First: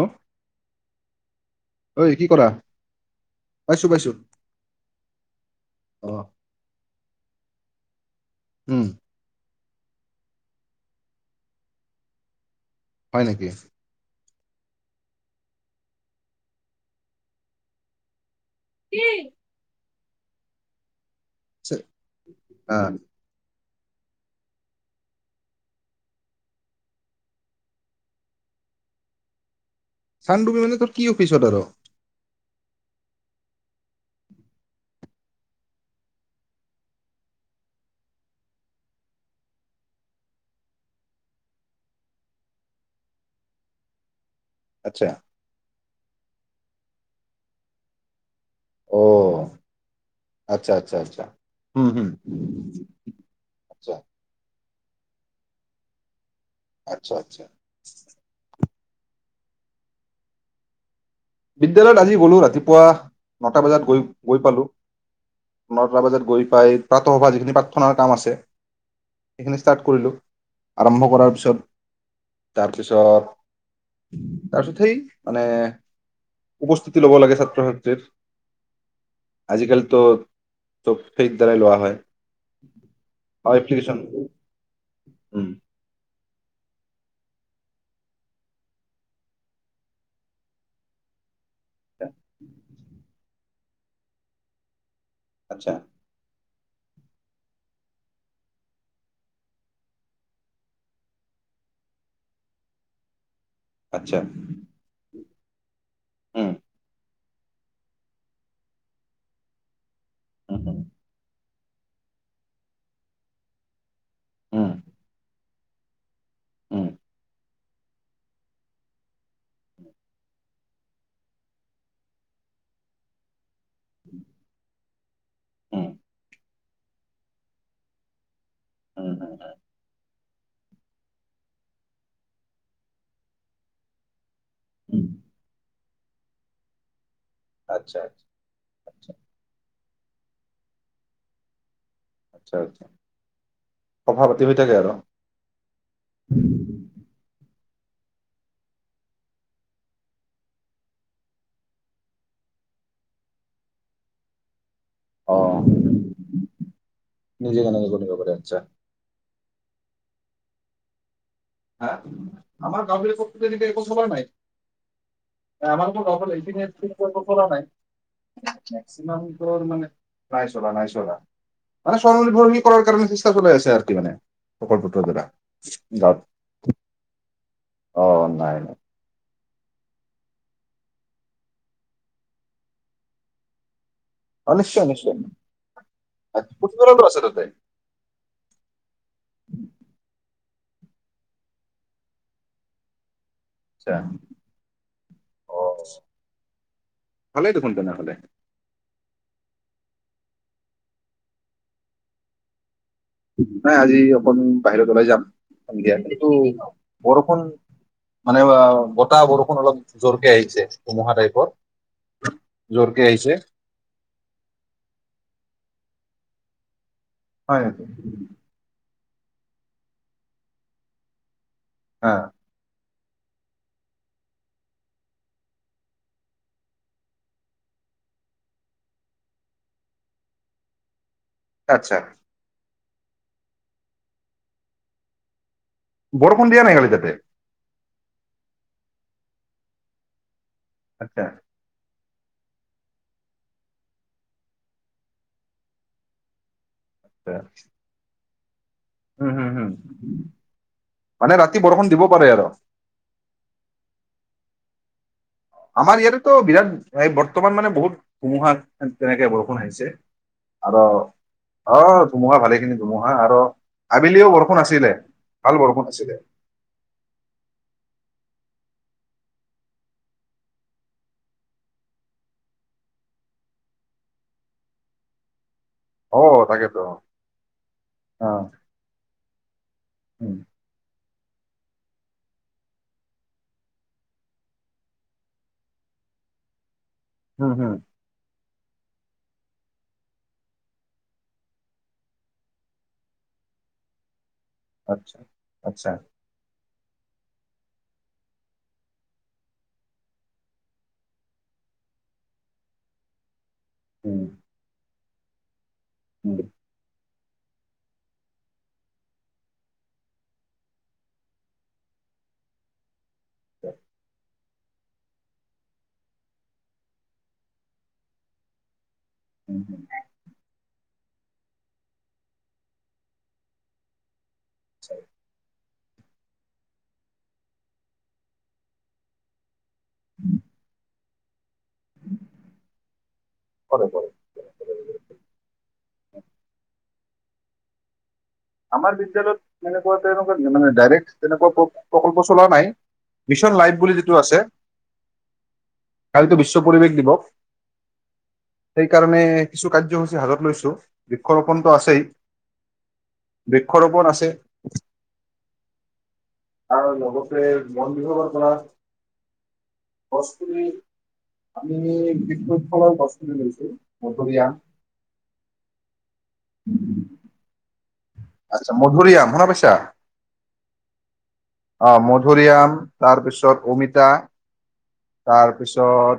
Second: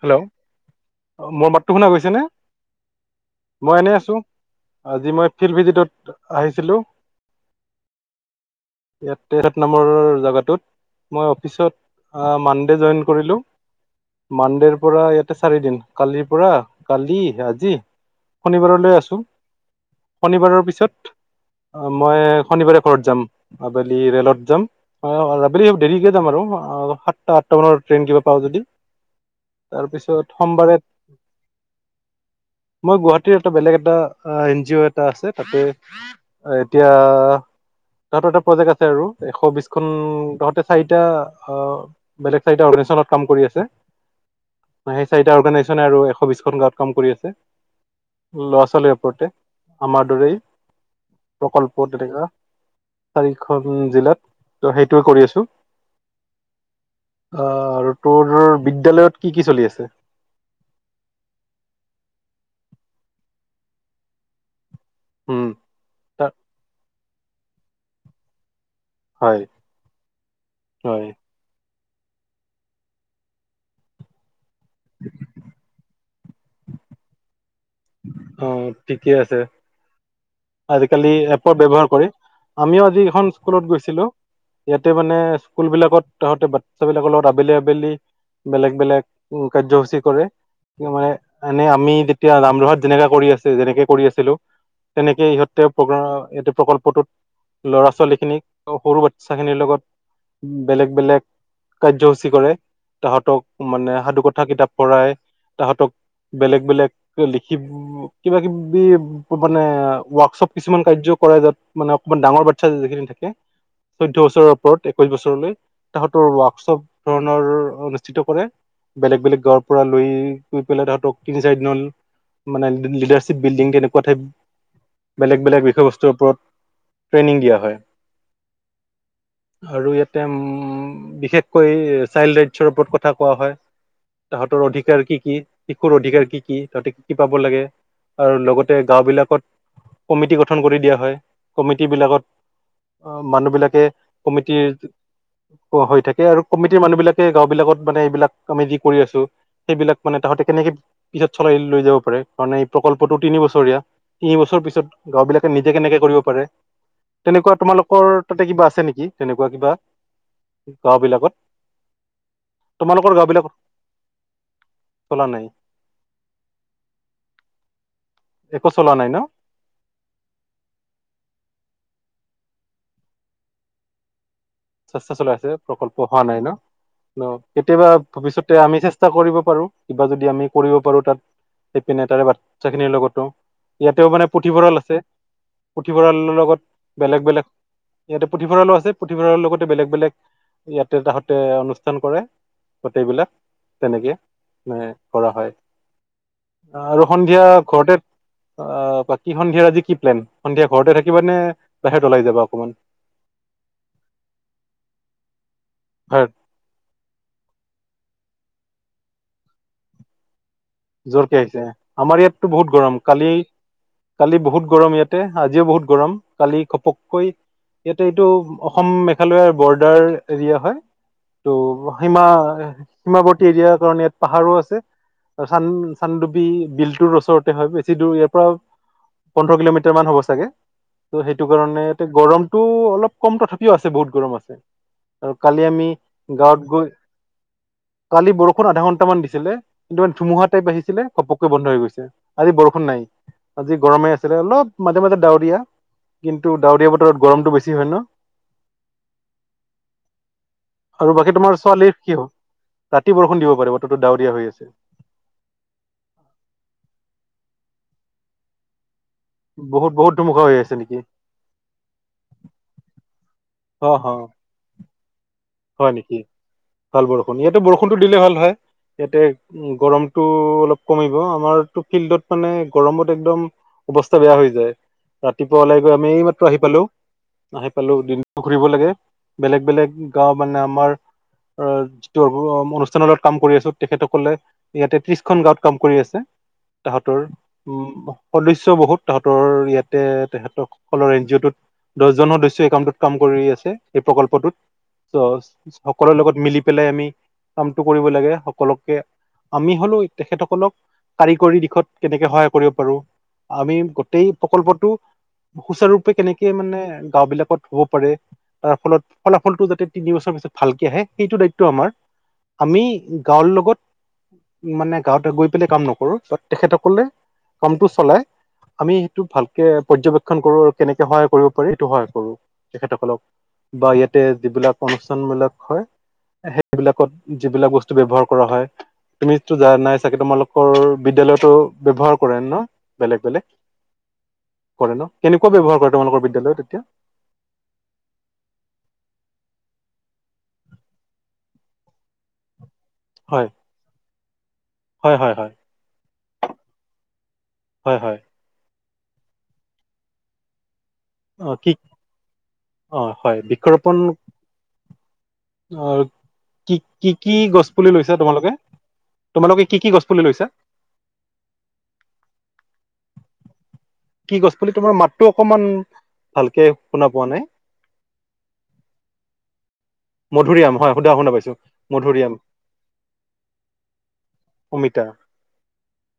Hello, অ' মোৰ মাতটো শুনা ঐ গৈছেনে? কি কৰা? মই পাইছো এনেই পাইছো আছোঁ। আজি মই ফিল্ড ভিজিটত অ' আহিছিলোঁ। উম ইয়াতে নামৰ জাগাটোত। মই অফিচত আ মান জইন হয় কৰিলো। নেকি? মানডেৰ পৰা ইয়াতে চাৰি দিন। কালিৰ পৰা, কালি! আজি শনিবাৰলৈ আছোঁ। শনিবাৰৰ পিছত চে- অ' মই শনিবাৰে আহ, ঘৰত যাম। আবেলি ৰে'লত যাম। আবেলি দেৰিকে যাম আৰু সাতটা-আঠটামানৰ ট্ৰেইন কিবা পাওঁ যদি। তাৰপিছত চানডুবি সোমবাৰে মানে তোৰ কি অফিচত আৰু? মই গুৱাহাটীৰ এটা বেলেগ এটা অ' এনজিঅ এটা আছে তাতে, এতিয়া তাহাঁতৰ এটা প্ৰজেক্ট আছে আৰু এশবিছখন, তাহাঁতে চাৰিটা, বেলেগ চাৰিটা অৰ্গোইজেশনত কাম কৰি আছে। হয় আচ্ছা সেইচাৰিটা অৰ্গেনাইজেচনে আৰু চৌবিছখন গাঁৱত কাম কৰি আছে। ল'ৰা-ছোৱালীৰ ওপৰতে, অ' আমাৰ দৰেই আচ্ছা আচ্ছা আচ্ছা। প্ৰকল্প উম হম তেনেকা চাৰিখন আচ্ছা জিলাত ত' সেইটোৱে কৰি আছো। আচ্ছা আচ্ছা অ' আৰু তোৰ বি তেলেওত কি কি চলি আছে? বিদ্যালয়ত আজি গ'লো ৰাতিপুৱা, নটা বজাত গৈ-গৈ পালো। উম নটা বজাত তা- গৈ পাই প্ৰাতঃসভা যিখিনি প্ৰাৰ্থনাৰ কাম আছে। হয় সেইখিনি ষ্টাৰ্ট কৰিলোঁ, হয় আৰম্ভ কৰাৰ পিছত তাৰপিছত, তাৰপিছত সেই মানে। উপস্থিতি ল'ব লাগে ছাত অ' ঠিকে আছে, আজিকালিতো চব আজিকালি সেই এপৰ দ্বাৰাই লোৱা বব্যৱহাৰ হয় কৰে। আমিও আজি এখন অ' স্কুলত এপ্লিকেশ্যন গৈছিলো, ইয়াতে মানে উম স্কুলবিলাকত তাহাঁতে বাচ্ছাবিলাকৰ লগত আবেলি-আবেলি বেলেগ বেলেগ কাৰ্যসূচী কৰে। মানে এনে আমি তেতিয়া ৰামৰহাত যেনেকা কৰি আছে, যেনেকে কৰি আছিলোঁ তেনেকে ইহঁত তেওঁ আচ্ছা প্ৰ [unintelligible] প্ৰকল্পটোত ল'ৰা-ছোৱালীখিনিক সৰু বাচ্ছাখিনিৰ লগত বেলেগ বেলেগ কাৰ্যসূচী কৰে তাহাঁতক মানে আচ্ছা সাধুকথা কিতাপ পঢ়ায়। তাহাঁতক উম, বেলেগ বেলেগ হিলি কিব, কিবা-কিবি বানে ৱৰ্কশ্বপ উম, উম, কিছুমান কাৰ্যও কৰা যাব মানে অকমান ডাঙৰ বাচ্ছা যিখিনি থাকে। চৈধ্য বছৰৰ উম, ওপৰত একৈশ বছৰলৈ তাহঁত ত ৱৰ্কশ্বপ উম, ধৰণৰ অনুষ্ঠিত কৰে, বেলেগ বেলেগ গাঁৱৰ পৰা লৈ লৈ পেলাই তাহাঁতক তিনি-চাৰিদিনাহন মানে লিডাৰশ্বিপ বিল্ডিং কেনেকুৱা ঠাই বেলেগ বেলেগ উম, বিষয়বস্তুৰ ওপৰত, ট্ৰেইনিং দিয়া হয়। উম, আৰু ইয়াত তে বিশেষকৈ চাইল্ড ৰাইটছৰ ওপৰত কথা কোৱা হয়। তাহাঁতৰ অধিকাৰ উম, কি কি? শিশুৰ অধিকাৰ কি কি? সিহঁতি কি পাব লাগে? আচ্ছা, আচ্ছা, আৰু লগতে গাঁওবিলাকত কমিটি গঠন কৰি দিয়া হয়। কমিটি বিলাকত, আচ্ছা, আচ্ছা, অ' মানুহবিলাকে সভা পাতি হৈ কমিটিৰ, থাকে আৰু। হৈ থাকে আৰু কমিটিৰ মানুহ বিলাকে গাঁওবিলাকত মানে এইবিলাক আমি যি কৰি আছো, সেইবিলাক মানে তাহাঁতে কেনেকে পিছত চলাই লৈ যাব। কাৰণে এই প্ৰকল্পটো তিনি বছৰীয়া। তিনি বছৰ পিছত গাঁওবিলাকে অ', নিজে কেনেকে কৰিব পাৰে? তেনেকুৱা নিজে কেনেকে তোমালোকৰ কৰিব পাৰে তাতে আচ্ছা। কিবা আছে নেকি? তেনেকুৱা কিবা গাঁওবিলাকত আমাৰ গাওঁবিলাকততো তেনেকে একো চলা নাই। চলা নাই আমালোকৰ গাঁওবিলাকত এইপিনে একো চলা নাই একো চলা নাই ন মেক্সিমামটো মানে নাই চলা নাই চলা। মানে স্বৰণীভৰ্মী কৰাৰ কাৰণে চেষ্টা চলাই আছে আৰু মানে প্ৰকল্পটোৰ চেষ্টা দ্বাৰা চলাই আছে প্ৰকল্প গাঁৱত, হোৱা নাই ন? নহ কেতিয়াবা অ', ভৱিষ্যতে নাই, নাই, আমি চেষ্টা কৰিব পাৰো, কিবা যদি আমি কৰিব পাৰো তাত, সেইপিনে তাৰে বাচ্ছাখিনিৰ লগতো ইয়াতেও মানে অ', পুথিভঁৰাল নিশ্চয়, আছে। নিশ্চয়। পুথিভঁৰালৰ আচ্ছা, পুথিভঁৰালো লগত আছে তাতে, বেলেগ-বেলেগ ইয়াতে পুথিভঁৰালো আছে, পুথিভঁৰালৰ লগত ইয়াতে তাহঁতে অনুষ্ঠান কৰে। গোটেইবিলাক আচ্ছা, তেনেকে মে কৰা হয় অ', আৰু সন্ধিয়া ভালেই দেখোন ঘৰতে তেনেহ'লে। আহ বাকী সন্ধিয়াৰ আজি কি প্লেন, সন্ধিয়া ঘৰতে থাকিবা নে বাহিৰত ওলাই যাবা অকণমান। নাই আজি অকন বাহিৰত ওলাই যাম। দিয়াতে তো বাহিৰত বৰষুন মানে অ বতাহ বৰষুণ অলপ জোৰকে আহিছে। ধুমুহা জোৰকে টাইপৰ আহিছে আমাৰ ইয়াততো বহুত গৰম জোৰকে কালি, আহিছে। কালি বহুত গৰম ইয়াতে আজিও বহুত গৰম কালি খপক কৈ হয় নেকি? ইয়াতে এইটো অসম মেক উৱে বৰ্ডাৰ এৰিয়া হয়। টো হা সীমা সীমাৱৰ্তী এৰিয়াৰ কাৰণে ইয়াত পাহাৰো আছে। চান-চানডুবি বিলটোৰ ওচৰতে হয়, বেছি দূৰ ইয়াৰ পৰা পোন্ধৰ কিলোমিটাৰমান হ'ব চাগে। সেইটো কাৰণে আচ্ছা এতে গৰমটো অলপ অলপ কম তথাপিও আছে বহুত গৰম আছে আৰু কালি আমি বৰষুণ গাঁৱত দিয়া নাই গৈ কালি তাতে? কালি বৰষুণ আধা ঘণ্টামান দিছিলে কিন্তু ধুমুহাত তকে বাঢ়িছিলে, আচ্ছা ঘপককৈ বন্ধ হৈ গৈছে। আজি বৰষুণ নাই। আজি গৰমে আছিলে অলপ মাজে মাজে ডাৱৰীয়া কিন্তু ডাউৰীয়া বতৰত আচ্ছা গৰমটো বেছি হয় ন। উম হুম হুম। আৰু মানে বাকী ৰাতি তোমাৰ বৰষুণ ছোৱালীৰ দিব কি পাৰে হ'ল? আৰু ৰাতি বৰষুণ দিব পাৰিব, বতৰটো ডাৱৰীয়া হৈ আছে। আমাৰ ইয়াতেতো বিৰাট এই বৰ্তমান মানে বহুত ধুমুহা তেনেকে বৰষুণ আহিছে বহুত বহুত ধুমুহা হৈ আছে আৰু অ নেকি অ ধুমুহা ভালেখিনি ধুমুহা কোৱা আৰু অ অ আবেলিও বৰষুণ আছিলে। ভাল বৰষুণ হয় আছিলে নেকি? ভাল বৰষুণ, ইয়াতে বৰষুণটো দিলে ভাল হয়। ইয়াতে গৰমটো অলপ কমিব। আমাৰতো ফিল্ডত মানে গৰমত একদম অৱস্থা বেয়া হৈ যায়। ৰাতি পুৱা ওলাই গৈ আমি অ এইমাত্ৰ আহি তাকেতো পালো। আহি পালো, অ দিনটো ঘুৰিব লাগে বেলেগ-বেলেগ অ উম মানে আমাৰ অ যিটো অ-অনুষ্ঠানত কাম কৰি আছো তেখেতসকলে এয়া তেত্ৰিশখন গাঁৱত কাম কৰি আছে। তাহাঁতৰ হুম হুম। উম সদস্য বহুত তাহাঁতৰ ইয়াতে তেহেতৰসকলৰ এন জি অ' টোত। দহজন সদস্য এই কামটোত কাম কৰি আছে এই প্ৰকল্পটোত। আচ্ছা ত' আচ্ছা। সকলোৰে লগত মিলি পেলাই আমি কামটো কৰিব লাগে সকলোকে, আমি হলোঁ তেখেতসকলক কাৰিকৰী দিশত কেনেকে সহায় কৰিব পাৰোঁ? আমি হুম, গোটেই প্ৰকল্পটো সুচাৰুৰূপে হুম, কেনেকে মানে গাঁওবিলাকত হ'ব পাৰে। তাৰ ফলত ফলাফলটো যাতে তিনিবছৰ পিছত ভালকে আহে সেইটো দায়িত্ব আমাৰ। আমি গাঁৱৰ লগত। মানে গাঁৱতে গৈ পেলাই কাম নকৰো। ত তেখেতসকলে কামটো চলাই আমি সেইটো ভালকে হুম, পৰ্যবেক্ষণ কৰো আৰু কেনেকে সহায় কৰিব পাৰি সেইটো সহায় কৰো তেখেতসকলক বা ইয়াতে হয়, অনুষ্ঠানবিলাক হয়। সেইবিলাকত যিবিলাক বস্তু ব্যৱহাৰ কৰা হয়, তুমি টো জানাই চাগে তোমালোকৰ বিদ্যালয়তো ব্যৱহাৰ কৰে ন বেলেগ বেলেগ? কৰে কৰে কৰে ন? কেনেকুৱা ব্যৱহাৰ কৰে তোমালোকৰ বিদ্যালয়ত এতিয়া? আমাৰ বিদ্যালয়ত তেনেকুৱা, তেনেকুৱা মানে ডাইৰেক্ট তেনেকুৱা প্ৰকল্প চলোৱা নাই। হয় মিছন লাইফ বুলি যি টো আছে। হয় হয় হয় কালিতো বিশ্ব পৰিৱেশ দিৱস। হয় হয় সেইকাৰণে কিছু কাৰ্যসূচী হাতত লৈছোঁ। অ কি বৃক্ষৰোপণটো আছেই। অ হয় বৃক্ষৰোপণ, অ' কি আৰু কি কি লগতে গছ পুলি বন লৈছা বিভাগৰ পৰা, তোমালোকে তোমালোকে কি কি গছ পুলি লৈছা গছপুলি আমি বিশুৎ ফলৰ গছ লৈছে কি গছপুলি তোমাৰ মাতটো অকমান, ভালকে কে শুনা পোৱা নাই? আচ্ছা মধুৰিআম শুনা পাইছা? মধুৰিআম হয় সুধা শুনা পাইছো অ' মধুৰিআম, তাৰপিছত অমিতা, অমিতা তাৰপিছত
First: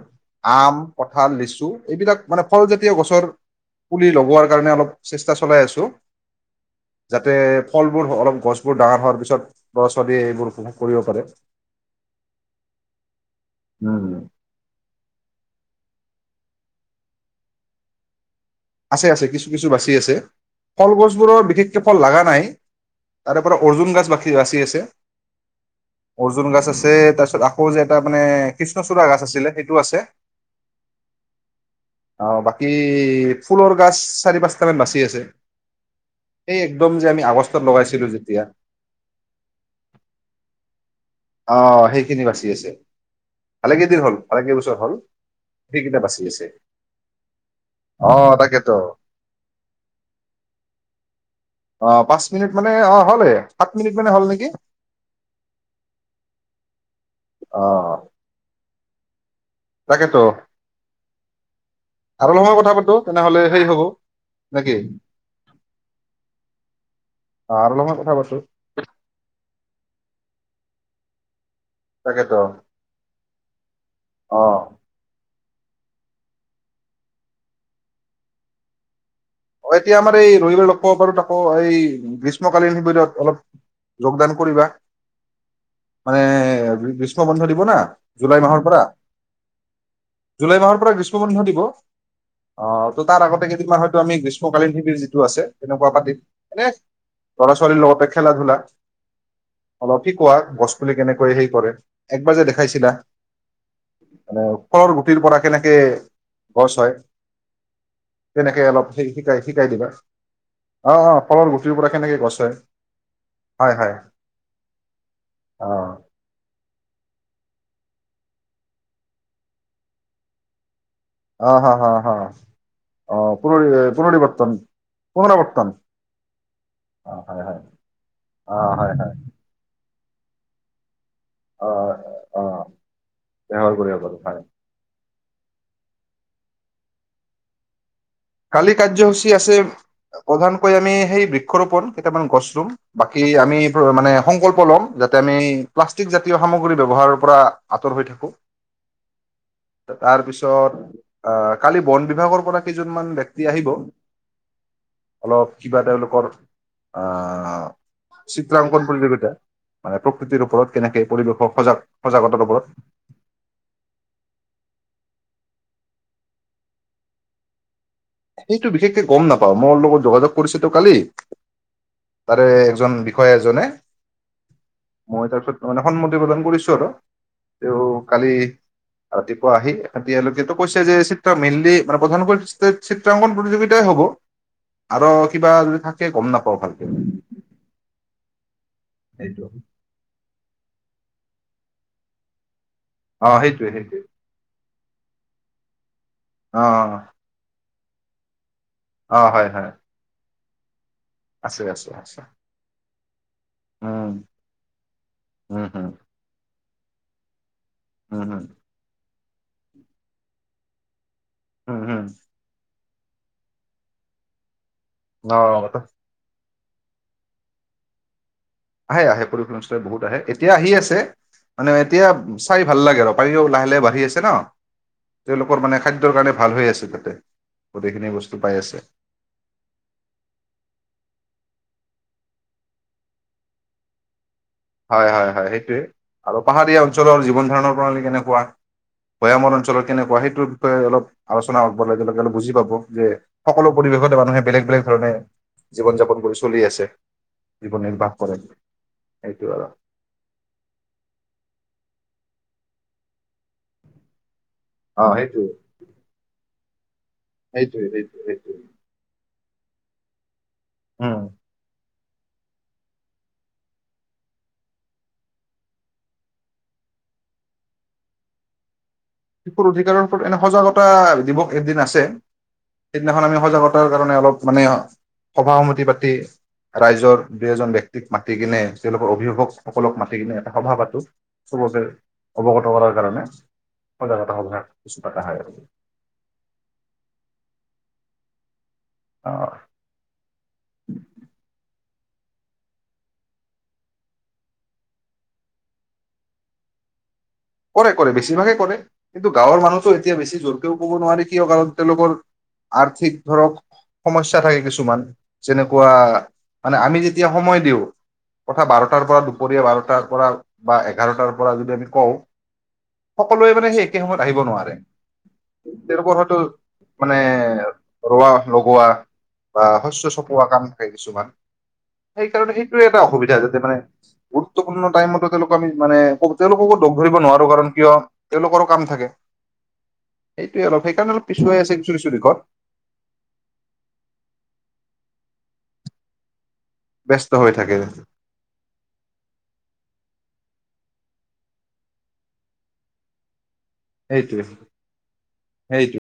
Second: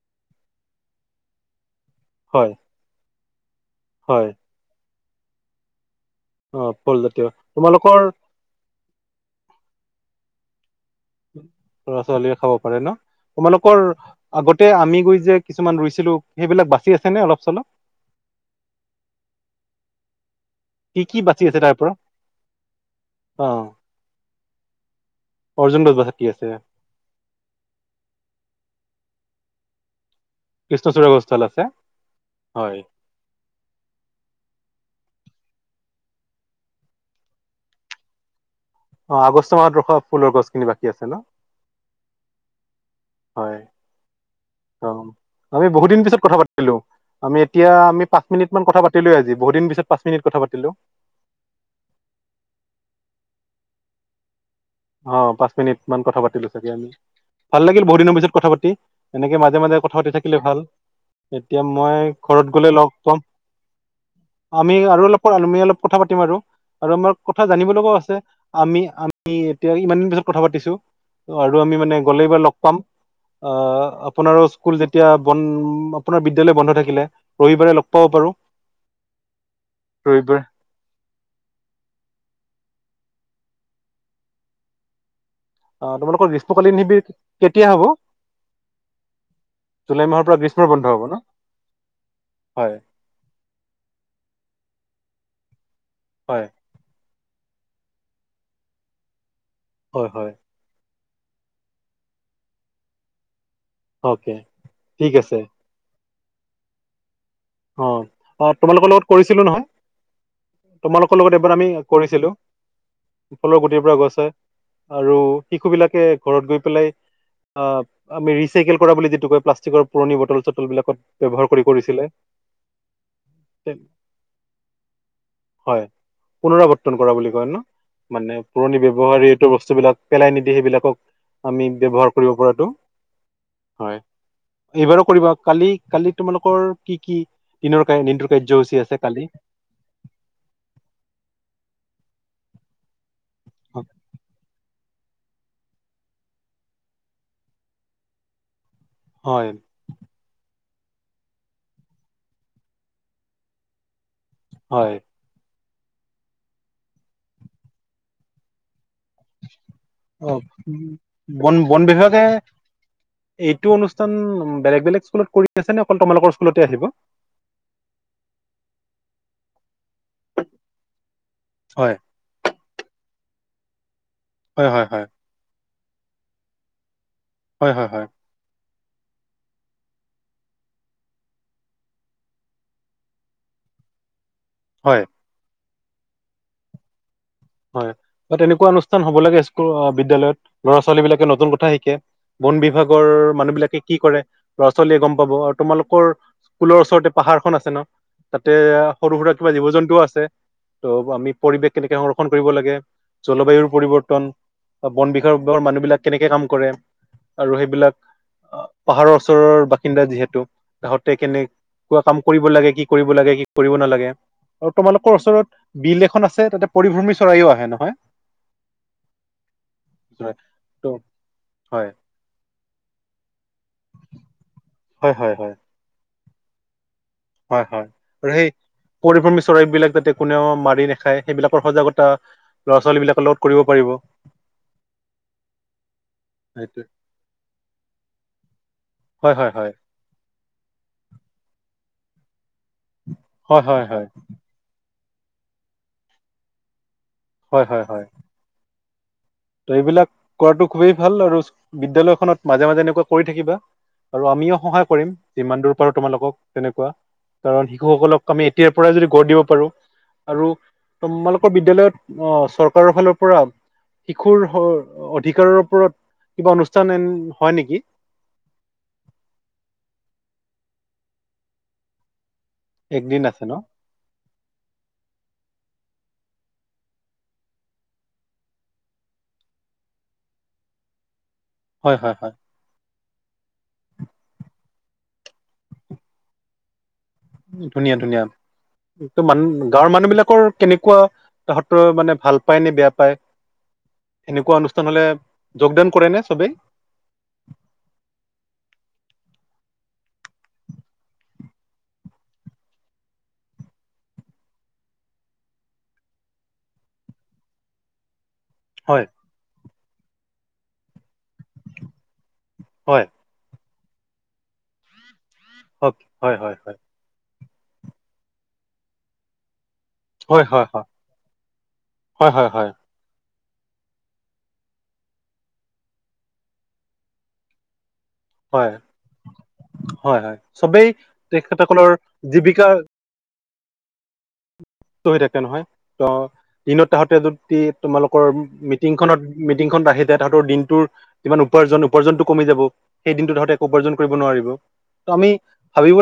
আম, কঁঠাল, লিচু এইবিলাক মানে হয় ফলজাতীয় গছৰ পুলি হয় লগোৱাৰ কাৰণে অলপ চেষ্টা চলাই আছোঁ। অ ফলজাতীয় যাতে তোমালোকৰ ফলবোৰ অলপ গছবোৰ ডাঙাৰ হোৱাৰ পিছত ল'ৰা -ছোৱালীয়ে এইবোৰ উপভোগ কৰিব পাৰে। লৰা-ছোৱালীয়ে খাব পাৰে ন? তোমালোকৰ আগতে আমি গৈ যে কিছুমান ৰুইছিলো সেইবিলাক বাচি আছে নে অলপ চলপ? আছে - আছে। কিছু - কিছু বাচি আছে। ফল কি কি গছবোৰৰ বাচি আছে তাৰ বিশেষকে পৰা ফল লগা নাই। তাৰে অ পৰা অৰ্জুন গছ বাকী- বাচি আছে। অৰ্জুন গছ বাচি অৰ্জুন গছ আছে। তাৰপিছত আকৌ যে এটা মানে কৃষ্ণচূড়া গছ আছিলে, সেইটো আছে। কৃষ্ণচূড়া গছ ডাল আছে। হয় পাঁচ চাৰি পাঁচটা মান বাচি আছে। একদম যে আমি আগষ্টত লগাইছিলো যেতিয়া অ 'আগষ্ট মাহত ৰখা ফুলৰ গছখিনি বাকী ন অ সেইখিনি বাচি আছে। হয় ভালেকেইদিন হ'ল ভালেকেইবছৰ হ'ল অ' আমি বহুত সেইকেইটা দিন পিছত বাচি কথা আছে পাতিলো। আমি এতিয়া আমি অ পাঁচ মিনিট মান তাকেতো কথা পাতিলোয়ে আজি বহুত দিন পিছত পাঁচ মিনিট কথা পাতিলো। অ' পাঁচ মিনিট মানে অ' হ'লে সাত মিনিট মানে হল নেকি! অ' পাঁচ মিনিট মান কথা পাতিলো চাগে আমি। ভাল অ লাগিল বহুত দিনৰ পিছত কথা পাতি। এনেকে মাজে মাজে -মাজে কথা পাতি তাকেতো থাকিলে ভাল। এতিয়া মই আৰু অলপ ঘৰত সময় গ'লে কথা লগ পাতো পাম তেনেহ'লে সেই হ'ব আমি নেকি আৰু অলপ অলপ কথা পাতিম আৰু আৰু আমাৰ কথা অ জানিব আৰু অলপ লগাও সময় আছে। কথা পাতো আমি পিছত কথা পাতিছো। আৰু আমি মানে তাকেতো গ'লেইবাৰ লগ পাম অ' অ আপোনাৰো স্কুল যেতিয়া বন্ধ আপোনাৰ বিদ্যালয় বন্ধ থাকিলে ৰবিবাৰে লগ পাব পাৰো। অ 'এতিয়া আমাৰ এই ৰবিবাৰ ৰবিবাৰে লগ পাব পাৰো ততাকো এই গ্ৰীষ্মকালীন শিবিৰত। অলপ যোগদান কৰিবা। আহ মানে তোমালোকৰ গ্ৰীষ্মকালীন শিবিৰ গ্ৰীষ্ম বন্ধ দিব কেতিয়া না হ'ব জুলাই মাহৰ পৰা জুলাই মাহৰ পৰা জুলাই গ্ৰীষ্মৰ মাহৰ বন্ধ পৰা হ'ব ন গ্ৰীষ্ম বন্ধ দিব হয় অহ ত তাৰ আগতে কেইদিনমান হয়তো আমি গ্ৰীষ্ম সমকালীন শিবিৰ যিটো আছে। তেনেকুৱা পাতিম হয় এনে। লৰা-ছোৱালীৰ লগতে খেলা ধূলা। অলপ হয় কি কোৱা হয় গছ পুলি কেনেকে সেই কৰে একবাৰ যে দেখাইছিলা অকে মানে ফলৰ ঠিক গুটিৰ আছে পৰা কেনেকে বছ হয়। অ'। অ', তেনেকে অলপ তোমালোকৰ লগত শ কৰিছ শিকাই লো নহয়। শিকাই দিবা অ অ তোমালোকৰ লগত ফলৰ এবাৰ আমি গুটিৰ পৰা কেনেকে কৰিছিলোঁ। গছ হয় ফলৰ গুটিৰ পৰা গছ হয় আৰু অ শিশুবিলাকে ঘৰত গৈ পেলাই অ' আমি ৰিচাইকেল কৰা বুলি যিটো কয়, প্লাষ্টিকৰ পুৰণি বটল-চটল বিলাকত ব্যৱহাৰ অ কৰি হ হ কৰিছিলে। হ অ পুনৰ পুনৰিৱৰ্তন পুনৰাৱৰ্তন হয় পুনৰাৱৰ্তন কৰা অ বুলি হয় কয় ন? হয় মানে অ পুৰণি হয় হয় ব্যৱহাৰী এইটো বস্তুবিলাক পেলাই নিদিয়ে সেইবিলাকক? আমি অ ব্যৱহাৰ কৰিব অ পৰাটো ব্যৱহাৰ কৰিব হয় পাৰো এইবাৰো কৰিবা। কালি কালি তোমালোকৰ কি কি দিনৰ কা দিনটোৰ কালি কাৰ্যসূচী আছে কালি কাৰ্যসূচী আছে প্ৰধানকৈ আমি সেই বৃক্ষৰোপন। কেইটামান গছ ৰুম বাকী কি আমি হ মানে সংকল্প ল'ম। যাতে আমি প্লাষ্টিক জাতীয় সামগ্ৰী ব্যৱহাৰৰ পৰা আঁতৰ হৈ থাকোঁ। হয় তাৰপিছত অ কালি বন বিভাগৰ পৰা কেইজন মান ব্যক্তি আহিব। হয়। অলপ কিবা তেওঁলোকৰ আহ্ চিত্ৰাংকন প্ৰতিযোগিতা। মানে অ প্ৰকৃতিৰ ওপৰত কেনেকে বন পৰিৱেশক সজাগ বন বিভাগে সজাগতাৰ ওপৰত এইটো অনুষ্ঠান বেলেগ বেলেগ স্কুলত কৰি আছ নে অকল তোমালোকৰ স্কুলতে আহিব। সেইটো বিশেষকে গম নাপাও মোৰ লগত যোগাযোগ কৰিছে তো কালি। হয় তাৰে একজন বি হয় এজনে। হয় হয় হয়। মই তাৰপিছত মানে সন্মতি প্ৰদান কৰিছো আৰু। হয় হয় তেওঁ হয় কালি ৰাতিপুৱা আহি এতিয়ালৈকেতো কৈছে যে চিত্ৰ মেইনলি মানে প্ৰধানকৈ চিত্ৰাংকন প্ৰতিযোগিতাই হ'ব। হয় আৰু কিবা যদি থাক কে গম নাপাওঁ ভালকে হয় বা তেনেকুৱা অনুষ্ঠ নুষ্ঠান হ'ব লাগে সেইটো স্কুল অ বিদ্যালয়ত ল'ৰা ছোৱালী বিলাকে নতুন ঠা শিকে বন বিভাগ গৰ অ মানুহ সেইটোৱে বিলাকে কি সেইটোৱে কৰে। ল'ৰা ছোৱালীয়ে গম পাব আৰু তোমালোকৰ স্কুলৰ অ ওচৰতে পাহাৰ খন আছে ন। তে সৰু অ সুৰা হয় কিবা জীৱ হয় জন্তুও আছে। ত' আমি আছে পৰিৱেশ আছে কেনেকে সংৰ আছে ক্ষণ কৰিব লাগে জলবায়ুৰ উম পৰিৱৰ্তন। বন বিভাগৰ উম মানুহ হম বিলাক কেনেকে কাম কৰে। আৰু সেইবিলাক উম হম পাহাৰৰ ওচৰৰ বাসিন্দা যিহেতু তাহত তে উম কেনেকোৱা হম কাম কৰিব লাগে কি কৰিব লাগে কি কৰিব নালাগে। আৰু তোমালোকৰ অ ওচৰত বিল এখন আছে তাতে পৰিভ্ৰমী চৰাইও আহে নহয়? আহে আহে পৰিভ্ৰমী চৰাই বহুত আহে এতিয়া আহি আছে, মানে হয় এতিয়া চাই ভাল লাগে আৰু পাৰি লাহ ফালে বাঢ়ি আছে ন? হয় হয় হয় তেওঁলোকৰ মানে খাদ্যৰ কাৰণে ভাল হৈ আছিলো। হয় হয়, আৰু সেই পৰিভ্ৰমী চৰাইবিলাক যাতে কোনেও মাৰি নাখায় সেইবিলাকৰ সজাগত তো ল'ৰা-ছোৱালীবিলাকৰ লগত কৰিব পাৰিব। হয় হয় হয় সেইটোৱে, আৰু পাহাৰীয়া সেইটোৱে অঞ্চলৰ জীৱন- ধাৰণৰ প্ৰণালী কেনেকুৱা? হয় ভৈয়ামৰ হয় হয় অঞ্চলৰ কেনেকুৱা, সেইটোৰ বিষয়ে অলপ আলোচনা হব [unintelligible] বুজি পাব। যে হয় সকলো হয় হয় পৰিৱেশতে মানুহে বেলেগ বেলেগ ধৰণে জীৱন-যাপন কৰি চলি আছে। জীৱন নিৰ্বাহ কৰে। সেইটো আৰু তো এইবিলাক কৰাটো খুবেই ভাল আৰু স্কু- বিদ্যালয়খনত মাজে মাজে এনেকুৱা কৰি থাকিবা আৰু আমিও সহায় অ কৰিম সেইটোৱে যিমান দূৰ পাৰো তোমালোকক তেনেকুৱা কাৰণ সেইটোৱে সেইটোৱে শিশুসকলক আমি সেইটোৱে। এতিয়াৰ পৰাই যদি গঢ় দিব পাৰোঁ। আৰু উম। তোমালোকৰ বিদ্যালয়ত অ' চৰকাৰৰ ফালৰ পৰা শিশুৰ-হোৰ অধিকাৰৰ ওপৰত কিবা অনুষ্ঠান এন হয় নেকি? শিশুৰ অধিকাৰৰ ওপৰত এনে সজাগতা দিৱস এদিন আছে। একদিন সেইদিনাখন আমি আছে ন সজাগতাৰ কাৰণে অলপ মানে, সভা-সমিতি পাতি তে ৰাইজৰ দুই-এজন ব্যক্তিক মাতিকেনে, তেওঁলোকৰ অভিভাৱকসকলক মাতিকেনে এটা সভা পাতোঁ। চবচে হয় হয় হয় অৱগত কৰাৰ কাৰণে। সজাগতা সভাৰ কিছু পাতা হয় আৰু। ধুনীয়া ধুনীয়া। অ ত-মান গাঁৱৰ মানুহবিলাকৰ কেনেকুৱা, তাহাঁতৰ মানে ভাল পায় নে বেয়া পায়। এনেকুৱা অনুষ্ঠান হ'লে যোগদান কৰে নে চবেই? কৰে কৰে বেছিভাগে কৰে, কিন্তু গাঁৱৰ মানুহতো এতিয়া বেছি জোৰকেও ক'ব নোৱাৰি কিয় কাৰণ তেওঁলোকৰ, আৰ্থিক ধৰক সমস্যা থাকে কিছুমান, যেনেকুৱা মানে আমি যেতিয়া সময় দিওঁ। তথা বাৰটাৰ হয় পৰা দুপৰীয়া বাৰ [unintelligible] টাৰ পৰা বা এঘাৰটাৰ পৰা যদি আমি কওঁ হয় সকলোৱে মানে শেষ। একেই সময়ত আহিব নোৱাৰে। হয় তেওঁলোকৰ হয়তো হয় হয় হয় মানে ৰুৱা লগোৱা বা শস্য চপোৱা হয় কাম হয় হয় থাকে। কিছুমান হয় হয় সেইকাৰণে হয় সেইটোয়ে এটা অসুবিধা যে, মানে গুৰুত্বপূৰ্ণ টাইম তেওঁলোক আমি মানে তেওঁলোকক ঘূৰিব নোৱাৰো কাৰণ কিয়? তেওঁলোকৰো কাম থাকে হয়-হয়-হয় সেইটোৱে অলপ চবেই সেইকাৰণে অলপ পিছুৱাই আছে কিছু তেখেতসকলৰ কিছু দিশত জীৱিকা তাতে নহয় ত দিন তাহতে ব্যস্ত হৈ যদি থাকে তোমালোকৰ মিটিংখনত মিটিংখনত আহি এতিয়া তাহাঁতৰ দিনটোৰ যিমান উপাৰ্জন উপাৰ্জনটো কমি যাব সেই দিনটোত তাহাঁতে উপাৰ্জন কৰিব সেইটোৱে নোৱাৰিব ত আমি ভাব সেইটোৱে